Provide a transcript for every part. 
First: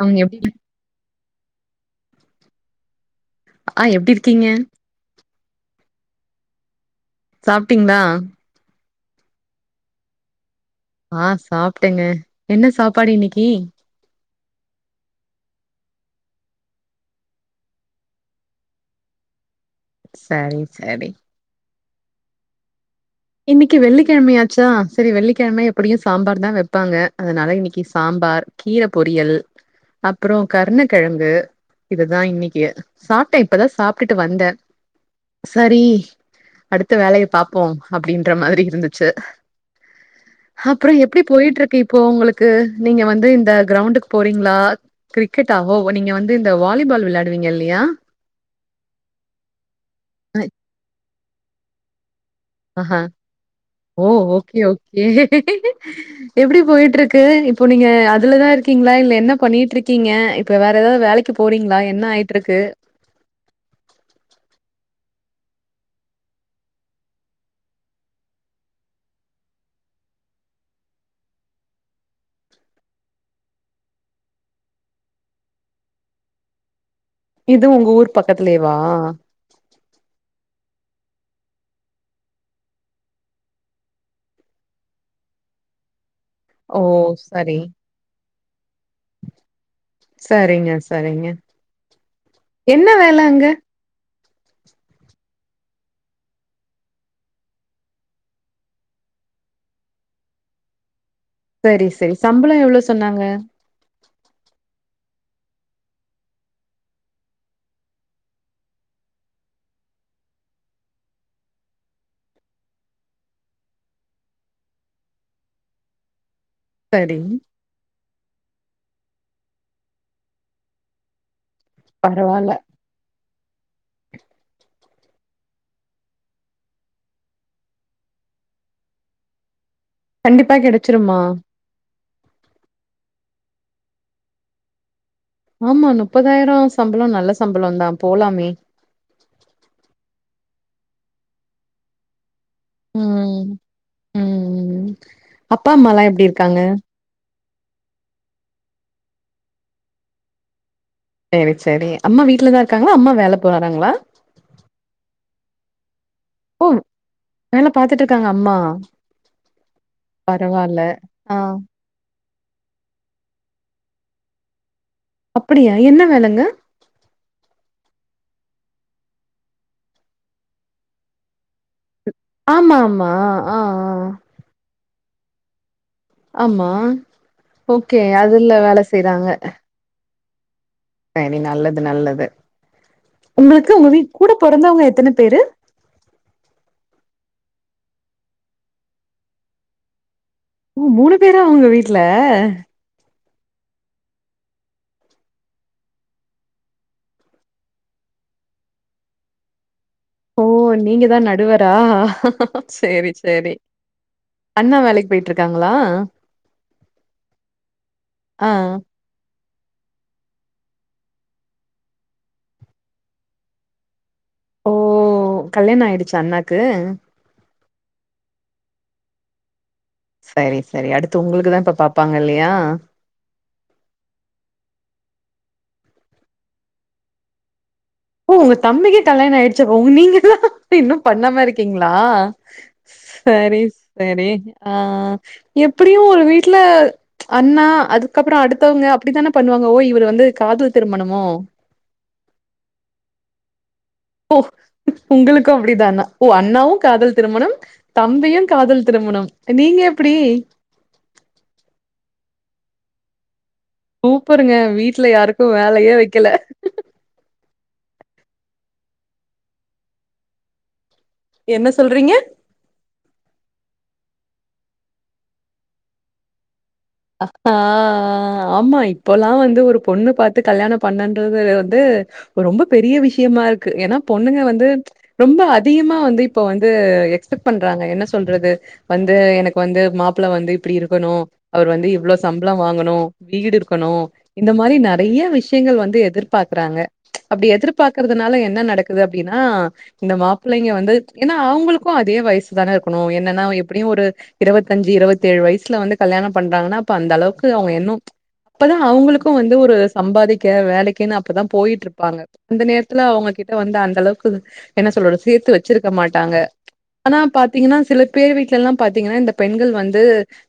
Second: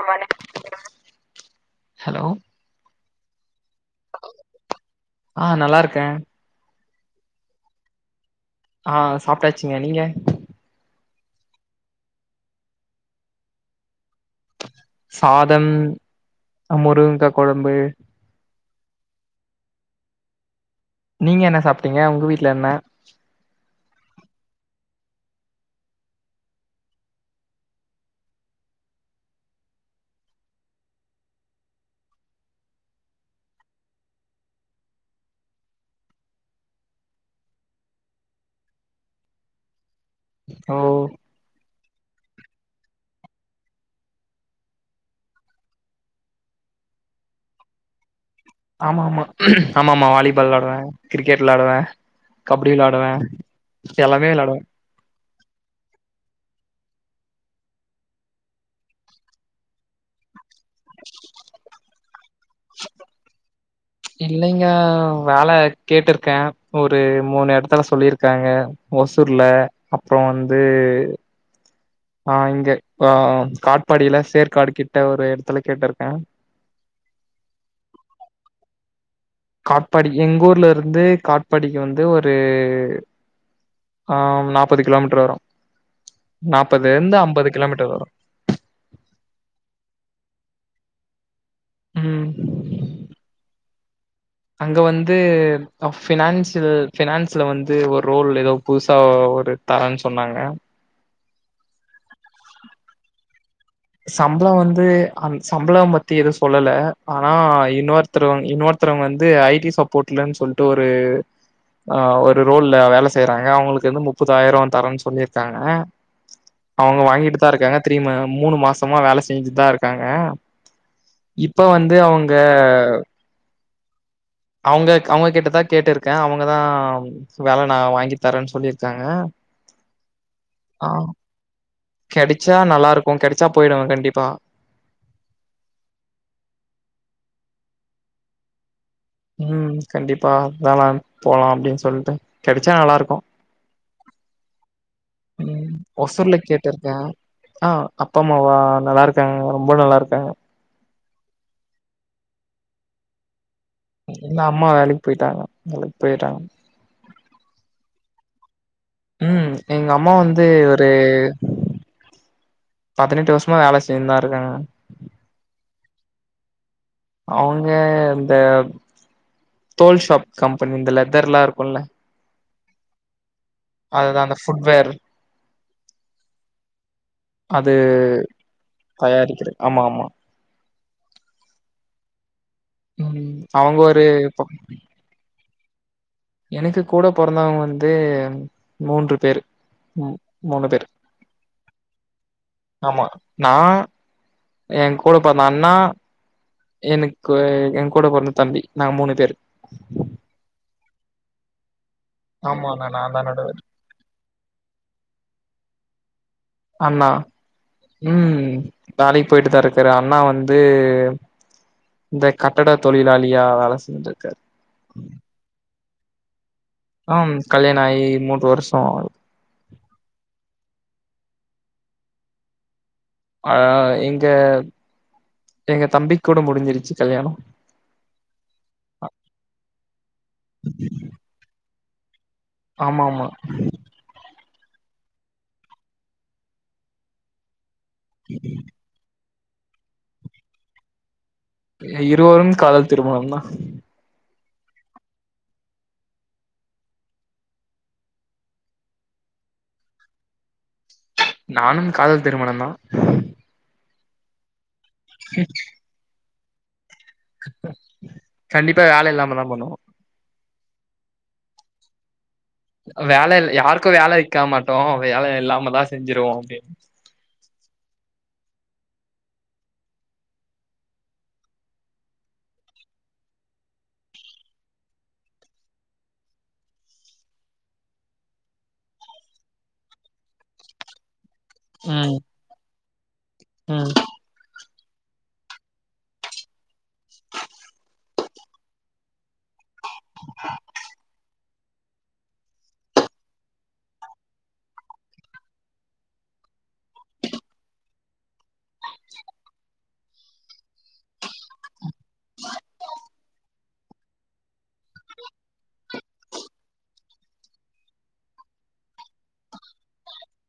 அவங்க எப்டி ஹலோ ஆ எப்டி இருக்கீங்க ஆ நல்லாருக்க சாப்ட்டீங்ளா ஆ சாப்ட்டாச்சிங்க நீங்க ஆ சாப்ட்டங்க என்ன சாப்பாடு இன்னக்கி சாதம் முருங்கா கொழம்பு சரி சரி நீங்க என்ன சாப்ட்டீங்க உங்க வீட்ல என்ன இன்னைக்கு வெள்ளிக்கிழமையாச்சா சரி வெள்ளிக்கிழமை எப்டியு சாம்பார் தா வப்பாங்க அதனால இன்னக்கி சாம்பார் கீர பொரியல் அப்ரோ கருண கெழங்கு இதுதா இன்னக்கி சாப்ட இப்பதா சாப்ட்டுட்டு வந்த சரி அடுத்த வேலய பாப்போ அப்டின்ற மாதிரி இருந்துச்சி ஓ அப்பறம் எப்டி போயிட்டு இருக்கு இப்போ உங்களுக்கு நீங்க வந்து இந்த கிரௌண்டுக்கு போறீங்ளா கிரிக்கெட ஆ ஓ நீங்க வந்து இந்த வாலிபால் விளையாடுவீங்க இல்லையா ஆம்மாமா ஆம்மாமா அ வாலிபால் விளாடுவ கிரிக்கெட் விளாடுவ கப்டி ஆஹா விளாடுவ எல்லாமே விளாடுவ எப்டி போயிட்டு இருக்கு இப்போ நீங்க அதுலதா இருக்கீங்ளா இல்ல என்ன பண்ணிட் இருக்கீங்க இப்ப வேற ஏதாது வேளைக் த்து போறீங்ளா என்ன ஆயிட்ருக்கு இல்லங்க வேல கேட்ருக்க ஒரு மூணு எடத்துல சொல்லியிருக்காங்க ஓசூர்ல அப்புற வந்து ஆ இங்க ஆ காட்பாடில சேர்க்காடு கிட்ட ஒரு ஏடத்துல கேட்டிருக்க இது உங்க ஊர் பக்கத்திலயேவா காட்பாடி எங்க ஊர்ல இருந்து காட்பாடிக்கு வந்து ஒரு ஆ நாப்பது கிலோமீட்டர் வரு ஓ! நாப்பது இருந்து ஐம்பது சரி. கிலோமீட்டர் வரு சரிங்க சரிங்க ம் என்ன வேல அங்க அங்க வந்து ஃபினான்சில் ஃபினான்சில வந்து ஒரு ரோல் ஏதோ புதுசா ஒரு தரன் சொன்னாங்க செரி செரி சம்ளோ எவ்ளோ சொன்னாங்க சம் ளோ வந்து அ சம் ளோ பத்தி எதுவு சொல்லல ஆனா இன்னொவர் த்துரு இன்னொருத்தவங் வந்து ஐடி சப்போட்லன் சொல்ட்டு ஒரு ஆ ஒரு ரோல்ல வேல செய்றாங்க அவுங்களுக் வந்து முப்பதாயிரோ தரோன் சொல்லி இருக்காங்க அவுங்க சரி. வாங்கிட்டு தா இருக்காங்க திரீ மூணு மாசமா வேல செஞ்சுட்டு தா இருக்காங்க இப்ப வந்து அவுங்க பரவால்ல. அவுங்க அவுங்க கிட்டதா கேட்டு இருக்க அவுங்கதா வேல நா வாங்கி தரேன்னு சொல்லியிருக்காங்க கண்டிப்பா கெடச்சிருமா கெடச்சா நல்லா இருக்கு கெடைச்சா போயிடுவே கண்டிப்பா ஆமா முப்பதாயிரோ சம்பளோ நல்ல சம்பளோ தா போலாமே ம் கண்டிப்பா அதல்லா போலா அப்டின்னு சொல்லிட்டு கெடச்சா நல்லா இருக்கு ம். ம். ம் அப்பா, அம்மாலாம் எப்படி ஒசூர்ல இருக்காங்க? கேட்டு இருக்க ஆ அப்பா அம்மாவா நல்லா இருக்காங்க ரொம்ப நல்லா இருக்காங்க செரி செரி அம்மா வீட்லதா இருக்காங்களா அம்மா வேல போறாங்களா இல்ல அம்மா வேலைக்கு போயிட்டாங்க வேலைக்கு போயிட்டாங்க ஓ வேல பாத்துட்டு இருக்காங்க அம்மா ம் எங்க அம்மா வந்து பரவால்ல ஒரு ஆ பதினெட்டு வருஷமா வேல செஞ்சிதா இருக்காங்க அப்டியா என்ன வேலங்க அவங்க இந்த தோல் ஷாப் கம்பெனி இந்த லெதர்லா இருக்கும்ல ஆமா ஆமா ஆ ஆ அதுதா அந்த ஃபுட்வேர் ஆமா அது ஓகே அதுல வேல செய்றாங்க தயாரிக்கிற ஆமா ஆமா சரி நல்லது நல்லது ம் உங்களுக்கு அவங்க உங்க ஒரு வீட் கூட பொறந்தவங்க எத்தன பேரு எனக்கு கூட பொறந்தவங்க வந்து மூன்று பேர் ம் ஓ மூணு பேரா உங்க வீட்ல ஆமா நா எ கூட பொறந்த அண்ணா எனக்கு எ கூட பொறந்த தம்பி நாங்க மூணு பேரு ஓ நீங்க தா நடுவரா ஆமா அண்ணா நா செரி தா செரி நடுவர் அண்ணா வேலைக்கு போயிட்டு இருக்காங்களா அண்ணா ம் ஆ வேலைக்கு போயிட்டு தா இருக்குற அண்ணா வந்து இந்த கட்டட தொழிலாளியா வேல செஞ்சிருக்காரு ஓ கல்யாண ஆயிடுச்சா அண்ணாக்கு ஆ கல்யாண ஆகி மூன்ற வருஷோ ஆகுது செரி செரி அடுத்து உங்களுக்கு தா இப்ப பாப்பாங்க இல்லையா அ எங்க எங்க தம்பி கூட முடிஞ்சிருச்சு கல்யாணோ ஓ உங்க தம்பிக்கே கல்யாண ஆயிடுச்சு இப்ப உங்க நீங்க எல்லா இன்னு பண்ணாம இருக்கீங்களா ஆமா ஆமா செரி செரி ஆ எப்டியு ஒரு வீட்ல அண்ணா அதுக்கப்பறோ அடுத்தவங்க அப்டித்தான பண்ணுவாங்க ஓ இவர் வந்து காதல் திருமணமோ இருவரும் காதல் திருமணம் தா ஓ உங்களுகு அப்டிதானா ஓ அண்ணாவு காதல் திருமணம் தம்பியு காதல் திருமணம் நீங்க எப்படி நானும் காதல் திருமணம் தா சூப்பருங்க வீட்ல யாருக்கு வேலயே வைக்கல கண்டிப்பா வேல இல்லாம தா பன்னுவோ என்ன சொல்றீங்க வேல யாருக்கு வேல வைக்க மாட்டோ வேல இல்லாம தா செஞ்ருவோ அப்டின்னு ஆ ஆமா இப்பல்லா வந்து ஒரு பொண்ணு பாத்து கல்யாண பண்ணன்றது வந்து ரொம்ப பெரிய விஷயமா இருக்கு ஏனா பொண்ணுங்க வந்து ரொம்ப அதிகமா வந்து இப்ப வந்து எக்ஸ்பெக்ட் பண்றாங்க என்ன சொல்றது வந்து எனக்கு வந்து மாப்புள வந்து இப்டி இருக்கனு அவர் வந்து ம் இவ்ளொ சம்பள வாங்கனு வீடு ம் இருக்கனு இந்த மாரி நெறைய விஷ் யங்கள் வந்து எதிர்பாக்குறாங்க அப்டி எதிர்பாக்குறதுனால என்ன நடக்குது அப்டின்னா இந்த மாப்ளைங்க வந்து என்னா அவுங்களுக்கு‌ அதே வயசு தான இருக்கனு என்னன்னா எப்டியு ஒரு இருவத்தஞ்சு இருவத்தேழு வயசுல வந்து கல்யாணம் பண்றாங்கனா அப்ப அந்த அளவுக்கு அவுங்க எண்ணொ அப்பதா அவுங்களுக்கு வந்து ஒரு சம்பாதிக்க வேலைக்கின்‌ அப்பதா போயிட்ருப்பாங்க இந்த நேரத்துல அவுங்ககிட்ட வந்து அந்தளவ்க்கு என்ன சொல்றது சேத்து வச்சிருக்க மாட்டாங்க ஆனா பாத்தீங்கனா சில பேர் வீட்லல்லா பாத்தீங்கனா இந்த பெண்கள் வந்து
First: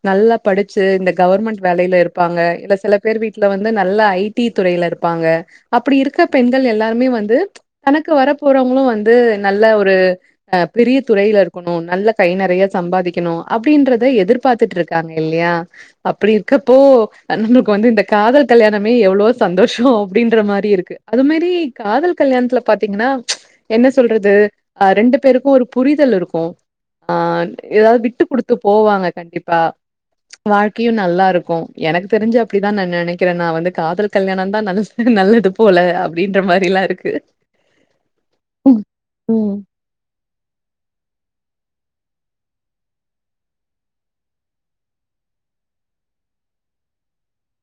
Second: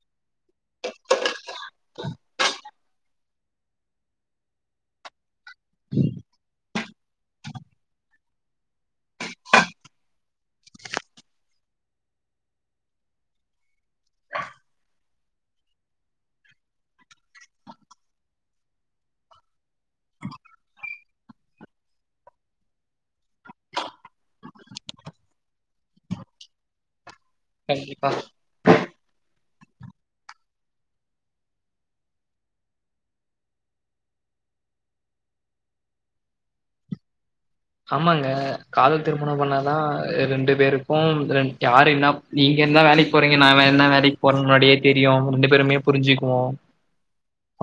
நல்லா படுச்சு இந்த கவர்மெண்ட் வேலைல இருப்பாங்க இல்ல சில பேர் வீட்ல வந்து நல்ல ஐ டி துறைல இருப்பாங்க அப்பிடி இருக்க பெண்கள் எல்லாருமே வந்து தனக்கு வர போறவ்ங்களு வந்து நல்ல ஒரு அ பெரிய துறைல இருக்கனு நல்ல கை நெறைய சம்பாதிக்கனு அப்டின்றத எதிர்பாத்துட்ருக்காங்க இல்யா அப்புடி இருக்கப்போ நம்ளுக்கு வந்து இந்த காதல் கல்யாணமே எவ்ளவோ சந்தோஷொ அப்டின்ற மாரி இருக்கு அது மாரி காதல் கல்யாண்த்துல பாத்தீங்கனா என்ன சொல்றது அ ரெண்டு பேருக்கு ஒரு புரிதல் இருக்கு ஆ எதா கண்டிப்பா விட்டு குடுத்து போவாங்க கண்டிப்பா வாழ்கையு நல்லாருக்கு எனக்தெரிஞ்சி அப்டிதா நா நெனக்கிறே நா வந்து காதல் கல்யாணந்தா நென க்கிது நல்லது போல அப்டின்ற மாரிலா இருக்கு ஆமாங்க ம். காதல் திருமணம் ம். பண்ணாதா அ ரெண்டு பேரு க்கும் ரெண் யாரு என்னா நீங்க என்னா வேலைக் போறீங்க நா என்னா வேலைக்போறன் முன்னாடியே தெரியு ரெண்டு பேருமே புரிஞ்சிக்குவோ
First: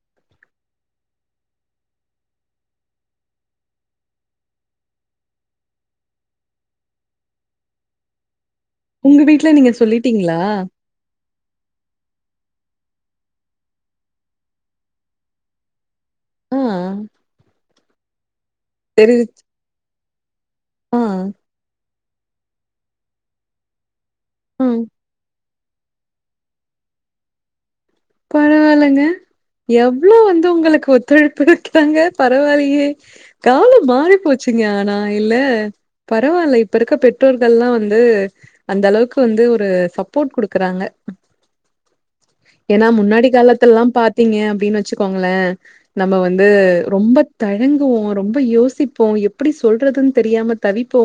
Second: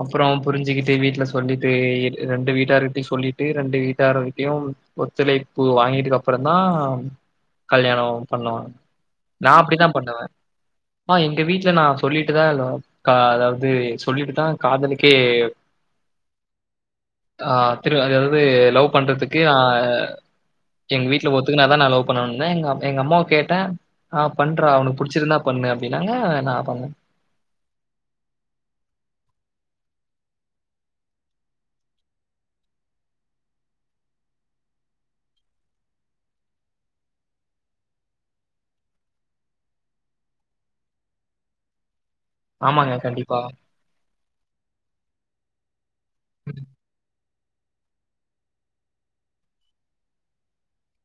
அப்றோ புரிஞ்சுிகிட்டு வீட்ல சொல்லிட்டு ரெண்டு வீட்டார்கிட்டய் சொல்லிட்டு ரெண்டு வீட்டார்கிட்டையு ஒத்துழைப்பு வாங்கிட்டுகப்புறந் தா கல்யாணோ பண்ணுவா உங்க வீட்ல நீங்க சொல்லிட்டிங்ளா? ஆ எங்க வீட்ல நா சொல்லிட்டுதா எல்லா கா அதாவுது சொல்லிட்டுதா காதலுக்கே ஆ. அ திரு அதாவுது லவ் பண்றதுக்கு தெரிவிச் ஆ ஆ. எங்க வீட்ல ஒத்துகுனா தா நா லவ் பண்ணனுந்தே எங்க அ எங்க அம்மாவ கேட்டே அ ஆ. பண்றா உனுக்கு புடு ச்சுருந்தா பண்ணு அப்டின்னாங்க நா பண்ணே பரவால்லங்க எவ்ளோ வந்து உங்களுக்கு ஒத்துழைப்பு இருக்கிறாங்க பரவால்லயே காலம் மாறி போச்சுங்க ஆனா இல்ல பரவால்ல இப்ப இருக்க பெற்றோர்கள்லா வந்து அந்தளவுக்கு வந்து ஒரு சப்போட் குடுக்குறாங்க எனா ஆமாங்க முன்னாடி கண்டிப்பா. காலத்துல்லா பாத்தீங்க அப்டின் வச்சிக்கோங்ளே நம்ம வந்து ம், ரொம்ப தயங்குவோ ரொம்ப யோசிப்போ எப்புடி சொல்றதுன் தெரியாம தவிப்போ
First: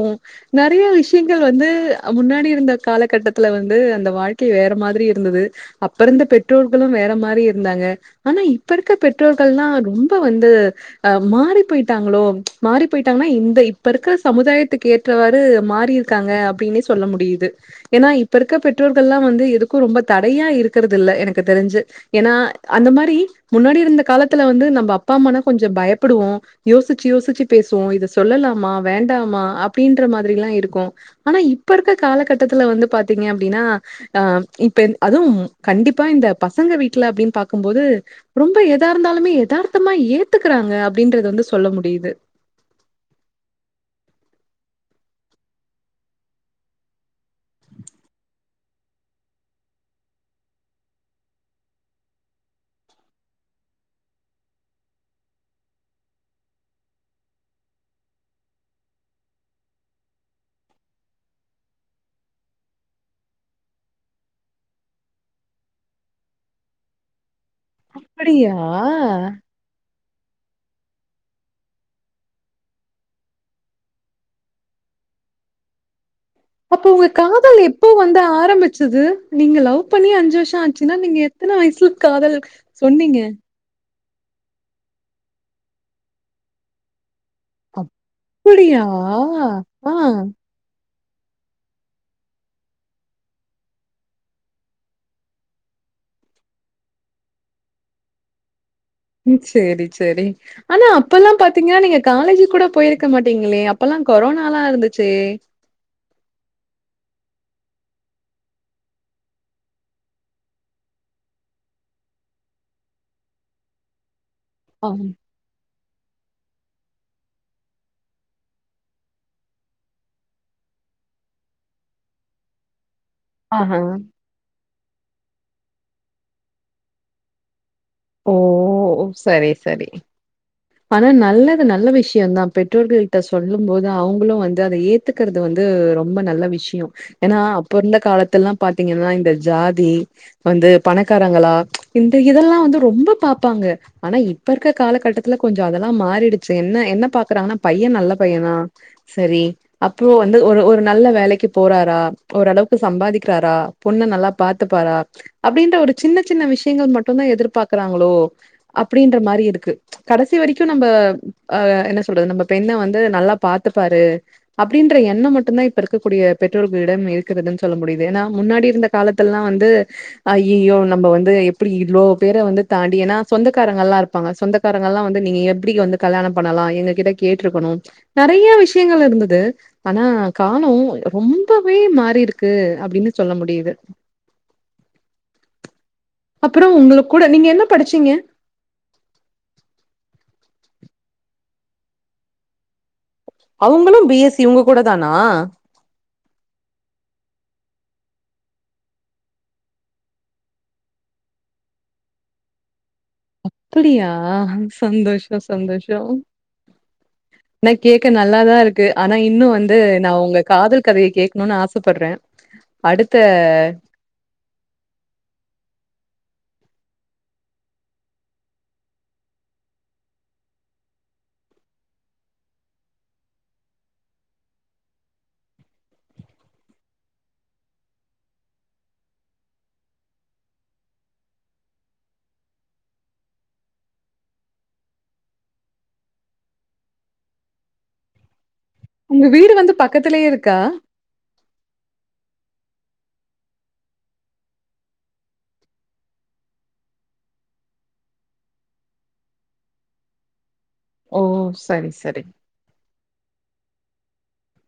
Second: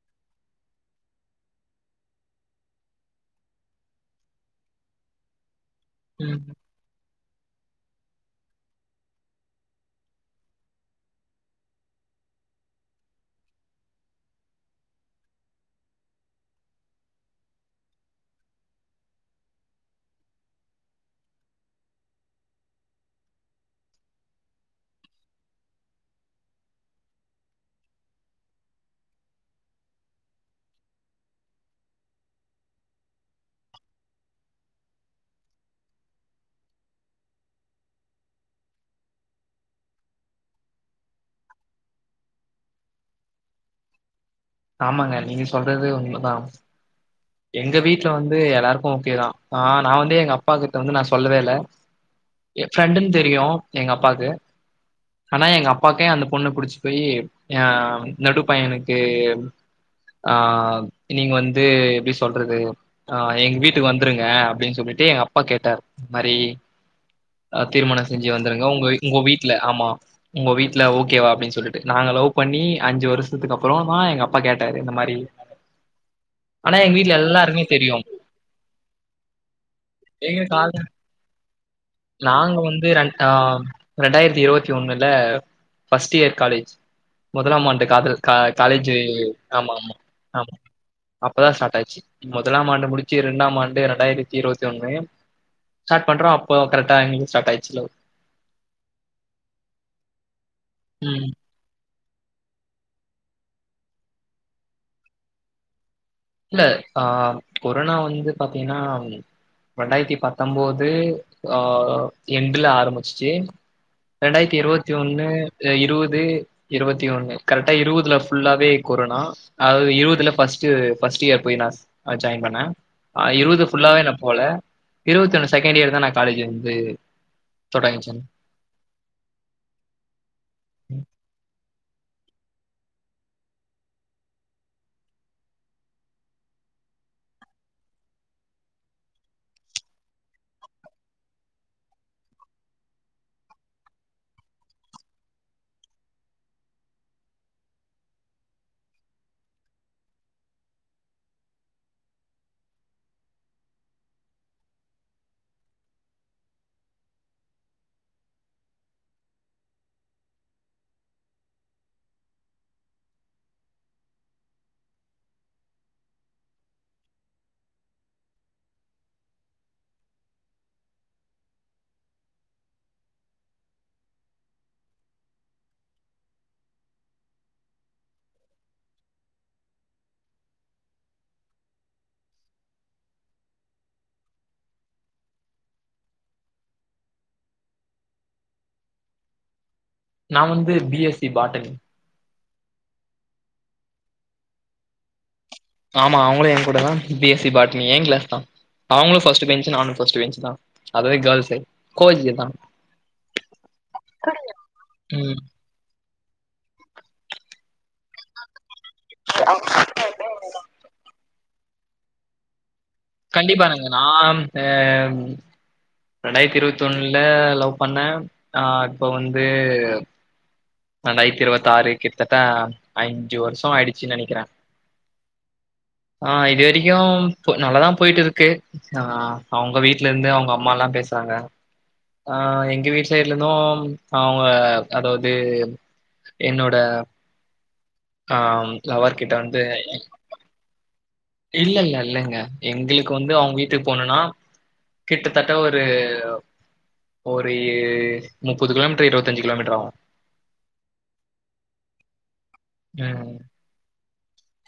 நறைய விஷ்யங்கள் வந்து முன்னாடி இருந்த காலகட்டத்துல வந்து அந்த வாழ்க்கை வேற மாதிரி இருந்தது அப்ப இருந்த ம். பெ ற்றோர்களு வேற மாரி இருந்தாங்க ஆனா இப்ப இருக்க பெற்றோர்கள்னா ரொம்ப வந்து அ மாறி போய்ட்டாங்களோ மாறி போயிட்டாங்னா இந்த இப்ப இருக்குற சமுதாயத்துக்கு ஏத் ட்டவாறு மாறிருக்காங்க அப்டின்னே சொல்ல முடியுது ஏனா இப்ப இருக்க பெற்றோர்கள்ல்லா வந்து எதுக்கு ரொம்ப தடையா இருக்றது இல்ல எனக்கு தெரிஞ்சு ஏனா அந்த மாரி முன்னாடி இருந்த காலத்துல வந்து நம்ப அப்பா அம்மானா கொஞ்சோ பயப்புடுவோ யோசிச்சு யோசிச்சு பேசுவோ இத சொல்லலாமா வேண்டாமா அப்டின்ற மாதிரில்லா இருக்கு ஆனா இப்ப இருக்க காலகட்டத்துல வந்து பாத்தீங்க அப்டின்னா அ இப்ப அது கண்டிப் ப்பா இந்த பசங்க வீட்ல அப்டின் பாக்கும்போது ரொம்ப எதாருந்தாலுமே எதார்த்தமா ஏத்துக்குறாங்க அப்டின்றது வந்து சொல்ல முடியுது ஆமாங்க நீங்க சொல்றது உண்மதா எங்க வீட்ல வந்து எல்லாருக்கு ஓகேதா ஆ நா வந்து எங்க அப்பா கிட்ட வந்து நா சொல்லவே இல்ல எ ஃப்ரெண்டுன் தெரியு எங்க அப்பாக்கு ஆனா எங்க அப்பாக்கே அந்த பொண்ண புடிச்சி போயி எ நடுப்பையனுக்கு ஆ நீங்க வந்து எப்டி சொ சொல்றது ஆ எங்க வீட்டுக்கு வந்துருங்க அப்டின்னு சொல்லிட்டு எங்க அப்பா கேட்டாரு மரி தீர்மன செஞ்சு அப்படியா? வந்துருங்க உங்க உங்க வீட்ல ஆமா உங்க வீட்ல ஓகேவா அப்டின்னு சொல்ட்டு நாங்க லவ் பண்ணி அஞ்சு வருஷத்துக்கு அப்றோ தா எங்க அப்பா கேட்டாரு இந்த மாரி ஆனா அப்போ எங்க உங்க வீட்ல காதல் எல்லாருக்குமே எப்போ தெரியு வந்து ஆரம்மிச்சிது நீங்க லவ் பண்ணி அஞ்சு எங்க வருஷோ கால ஆச்சுன்னா நீங்க எத்த வயஸ்ல நாங்க வந்து ரென் அ ரெண்டாயிரத்தி இருவத்தி ஒண்ணுல ஃபஸ்ட் இயர் காலேஜ் முதலாம் ஆண்டு காதல் அப்படியா? காலேஜு ஆமா ஆ. ஆமா ஆமா அப்பதா ஸ்டார்ட் ஆச்சு முதலாம் ஆண்டு முடிச்சு இரண்டாம் ஆண்டு ரெண்டாயிரத்தி இருபத்தி ஒண்ணுலயும் ஸ்டார்பண்றோ அப்போ கரெக்டா எங்ளுக்கு ஸ்டார்ட் ஆயிச்சு லவ் ம் செரி செரி ஆனா ம் அப்பல்லா பாத் பாத்தீங்ன்னா நீங்க காலேஜு கூட போயிருக்க மாட்டீங்களே அப்பல்ல கொரோனல்லா இருந்துச்சே இல்ல ஆ கொரோனா வந்து பாத்தீங்கன்னா ரெண்டாயிரத்தி பத்தொம்போது ஆ எண்டுல ஆரம்பிச்சிச்சு ரெண்டாயிரத்தி இருவத்தி ஆம். ஒன்னு இருவது இருவத்தி ஒண்ணு கரெக்டா இருவதுல ஃபுல்லாவே கொறோணா ஆவது இருபதுல ஃபஸ்ட்டு பஸ்ட் இயர் போய் நா ஜாயின் பண்ண இருவது ஆஹா. புல்லாவ நா போல இருபத்தொன்னு செகண்ட் இயர் தா நா காலேஜ் வந்து தொடங்கிச்சே ஓ சரி சரி ஆனா நல்லது நல்ல விஷயோதா பெற்றோர்கள்ட்ட சொல்லு போது அவங்களு வந்து அத ஏ த்துக்குறது வந்து ரொம்ப நல்ல விஷயோ ஏனா அப்ப இருந்த காலதெல்லா பாத்தீங்கன்னா இந்த ஜாதி வந்து பணக்காரங்களா இந்த இதெல்லா வந்து ரொம்ப பாப்பாங்க ஆனா இப்ப இருக்க காலகட்டத் த்துல கொஞ்சோ அதெல்லா மாறிடுச்சு என்ன எண்ண பாக்குறாங்கன்னா பைய நல்ல பையனா சரி அப்போ வந்து ஒரு ஒரு நல்ல வேலைக்கு போறாரா ஓரளவுக்கு சம்பாதிக்கிறாரா பொண்ணு நல்லா பாத்துப்பாரா அப்டின்ற ஒரு சின்ன சின்ன விஷயங்கள் மட்டுதா எதிர்பாக்குறாங்களோ அப்டின்ற மாரி இருக்கு கடைசி வரைக்கு நம்ப அ என்ன சொல்றது நம்ம பெண்ண வந்து நல்லா பாத்துப்பாரு அப்டின்ற எண்ணம் மட்டுதா இப்ப இருக்கக்கூடிய பெற்றோர்களிடம் இருக்கிறதுன் சொல்ல முடியுது ஏனா முன்னாடி இருந்த காலத்தல்லா வந்து அய்யயோ நம்ம வந்து எப்டி இவ்ளோ பேர வந்து தாண்டி ஏன்னா சொந்தக்காரங்கள இருப்பாங்க சொந்த காரங்களா வந்து நீங்க எப்டி வந்து கல்யாண பண்ணலா எங்க கிட்ட கேட்ருக்கணும நெறைய விஷயங்கள் இருந்தது ஆனா காலோ ரொம்பவே மாறிருக்கு அப்டினு சொல்ல முடியுது அப்புறம் உங்களு கூட நீங்க என்ன படிச்சீங்க நா வந்து பி எஸ் சி பாட்டனி அவுங்களு பி எஸ் சி உங்க கூட தானா ஆமா அவுங்களு எ கூட தா பி எஸ் சி பாட்னி எ கிளாஸ் தா அவுங்களு ஃபர்ஸ்ட் பெஞ்சு நானு ஃபர்ஸ்ட் பெஞ்சுதா அதர்வே கேர்ள்ஸே கோ ஏஜ் தா அப்டியா சந்தோஷோ ம் சந்தோஷோ ஆனா கேக்க நல்லா தா இருக்கு ஆனா இன்னு வந்து நா ஒங்க காதல் கதைய கேக்கணுனு ஆசைபட்ற கண்டிப்பா எனக்கு நா ஹே ரெண்டாயிரத்தி இருபத்தி ஒன்னுல லவ் பண்ண ஆ இப்ப வந்து ரெண்டாயிரத்தி இரவத் ஆறு கிட்டத்தட்ட அஞ்சு வருஷோ ஆயிடுச்சு நெனைக்கிற ஆ இது வரைக்கு நல்லதா போயிட்டு இருக்கு ஆ அவுங்க வீட்ல இருந்து அவுங்க அம்மா எல்லா பேசுறாங்க ஆ எங்க வீட்டு சைட்ல இருந்து அவுங்க அதாவது என்னோட ஆ ம் உங்க வீடு வந்து பக்கத்துலேயே இருக்கா இல்ல இல்ல இல்லங்க எங்களுக்கு வந்து அவுங்க வீட்டுக்கு போணுன்னா கிட்டத்தட்ட ஒரு ஒரு முப்பது கிலோமீட்டர் இருபத்தஞ்சு கிலோமீட்டர் ஆவு ஓ சரி சரி ம்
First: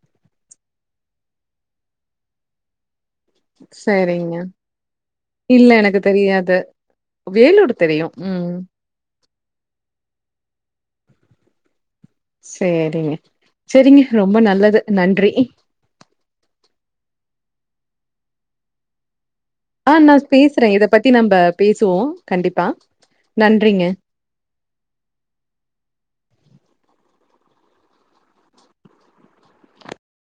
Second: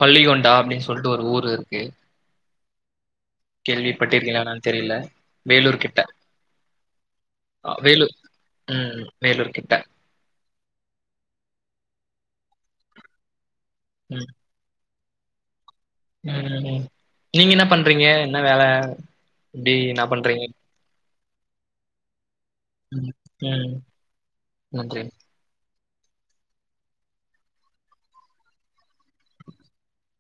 பள்ளிகொண்டா அப்டின்னு சொல்ட்டு ஒரு ஊர் இருக்கு சரிங்க. கேள்விப்பட்டிருக்கீங்களா என்னானு தெரில இல்ல வேலூர் கிட்ட எனக்கு தெரியாது. அ வேலூர் ம் வேலூர் கிட்ட சேரிங்க செரிங்க ம் ரொம்ப நல்லது நன்றி ம் நீங்க என்ன பண்றீங்க என்ன வேல எப்டி ஆ என்ன நா பண்றீங்க பேசுறே இத பத்தி நம்ம பேசுவோ கண்டிப்பா ம் ம் நன்றிங்க நன்றி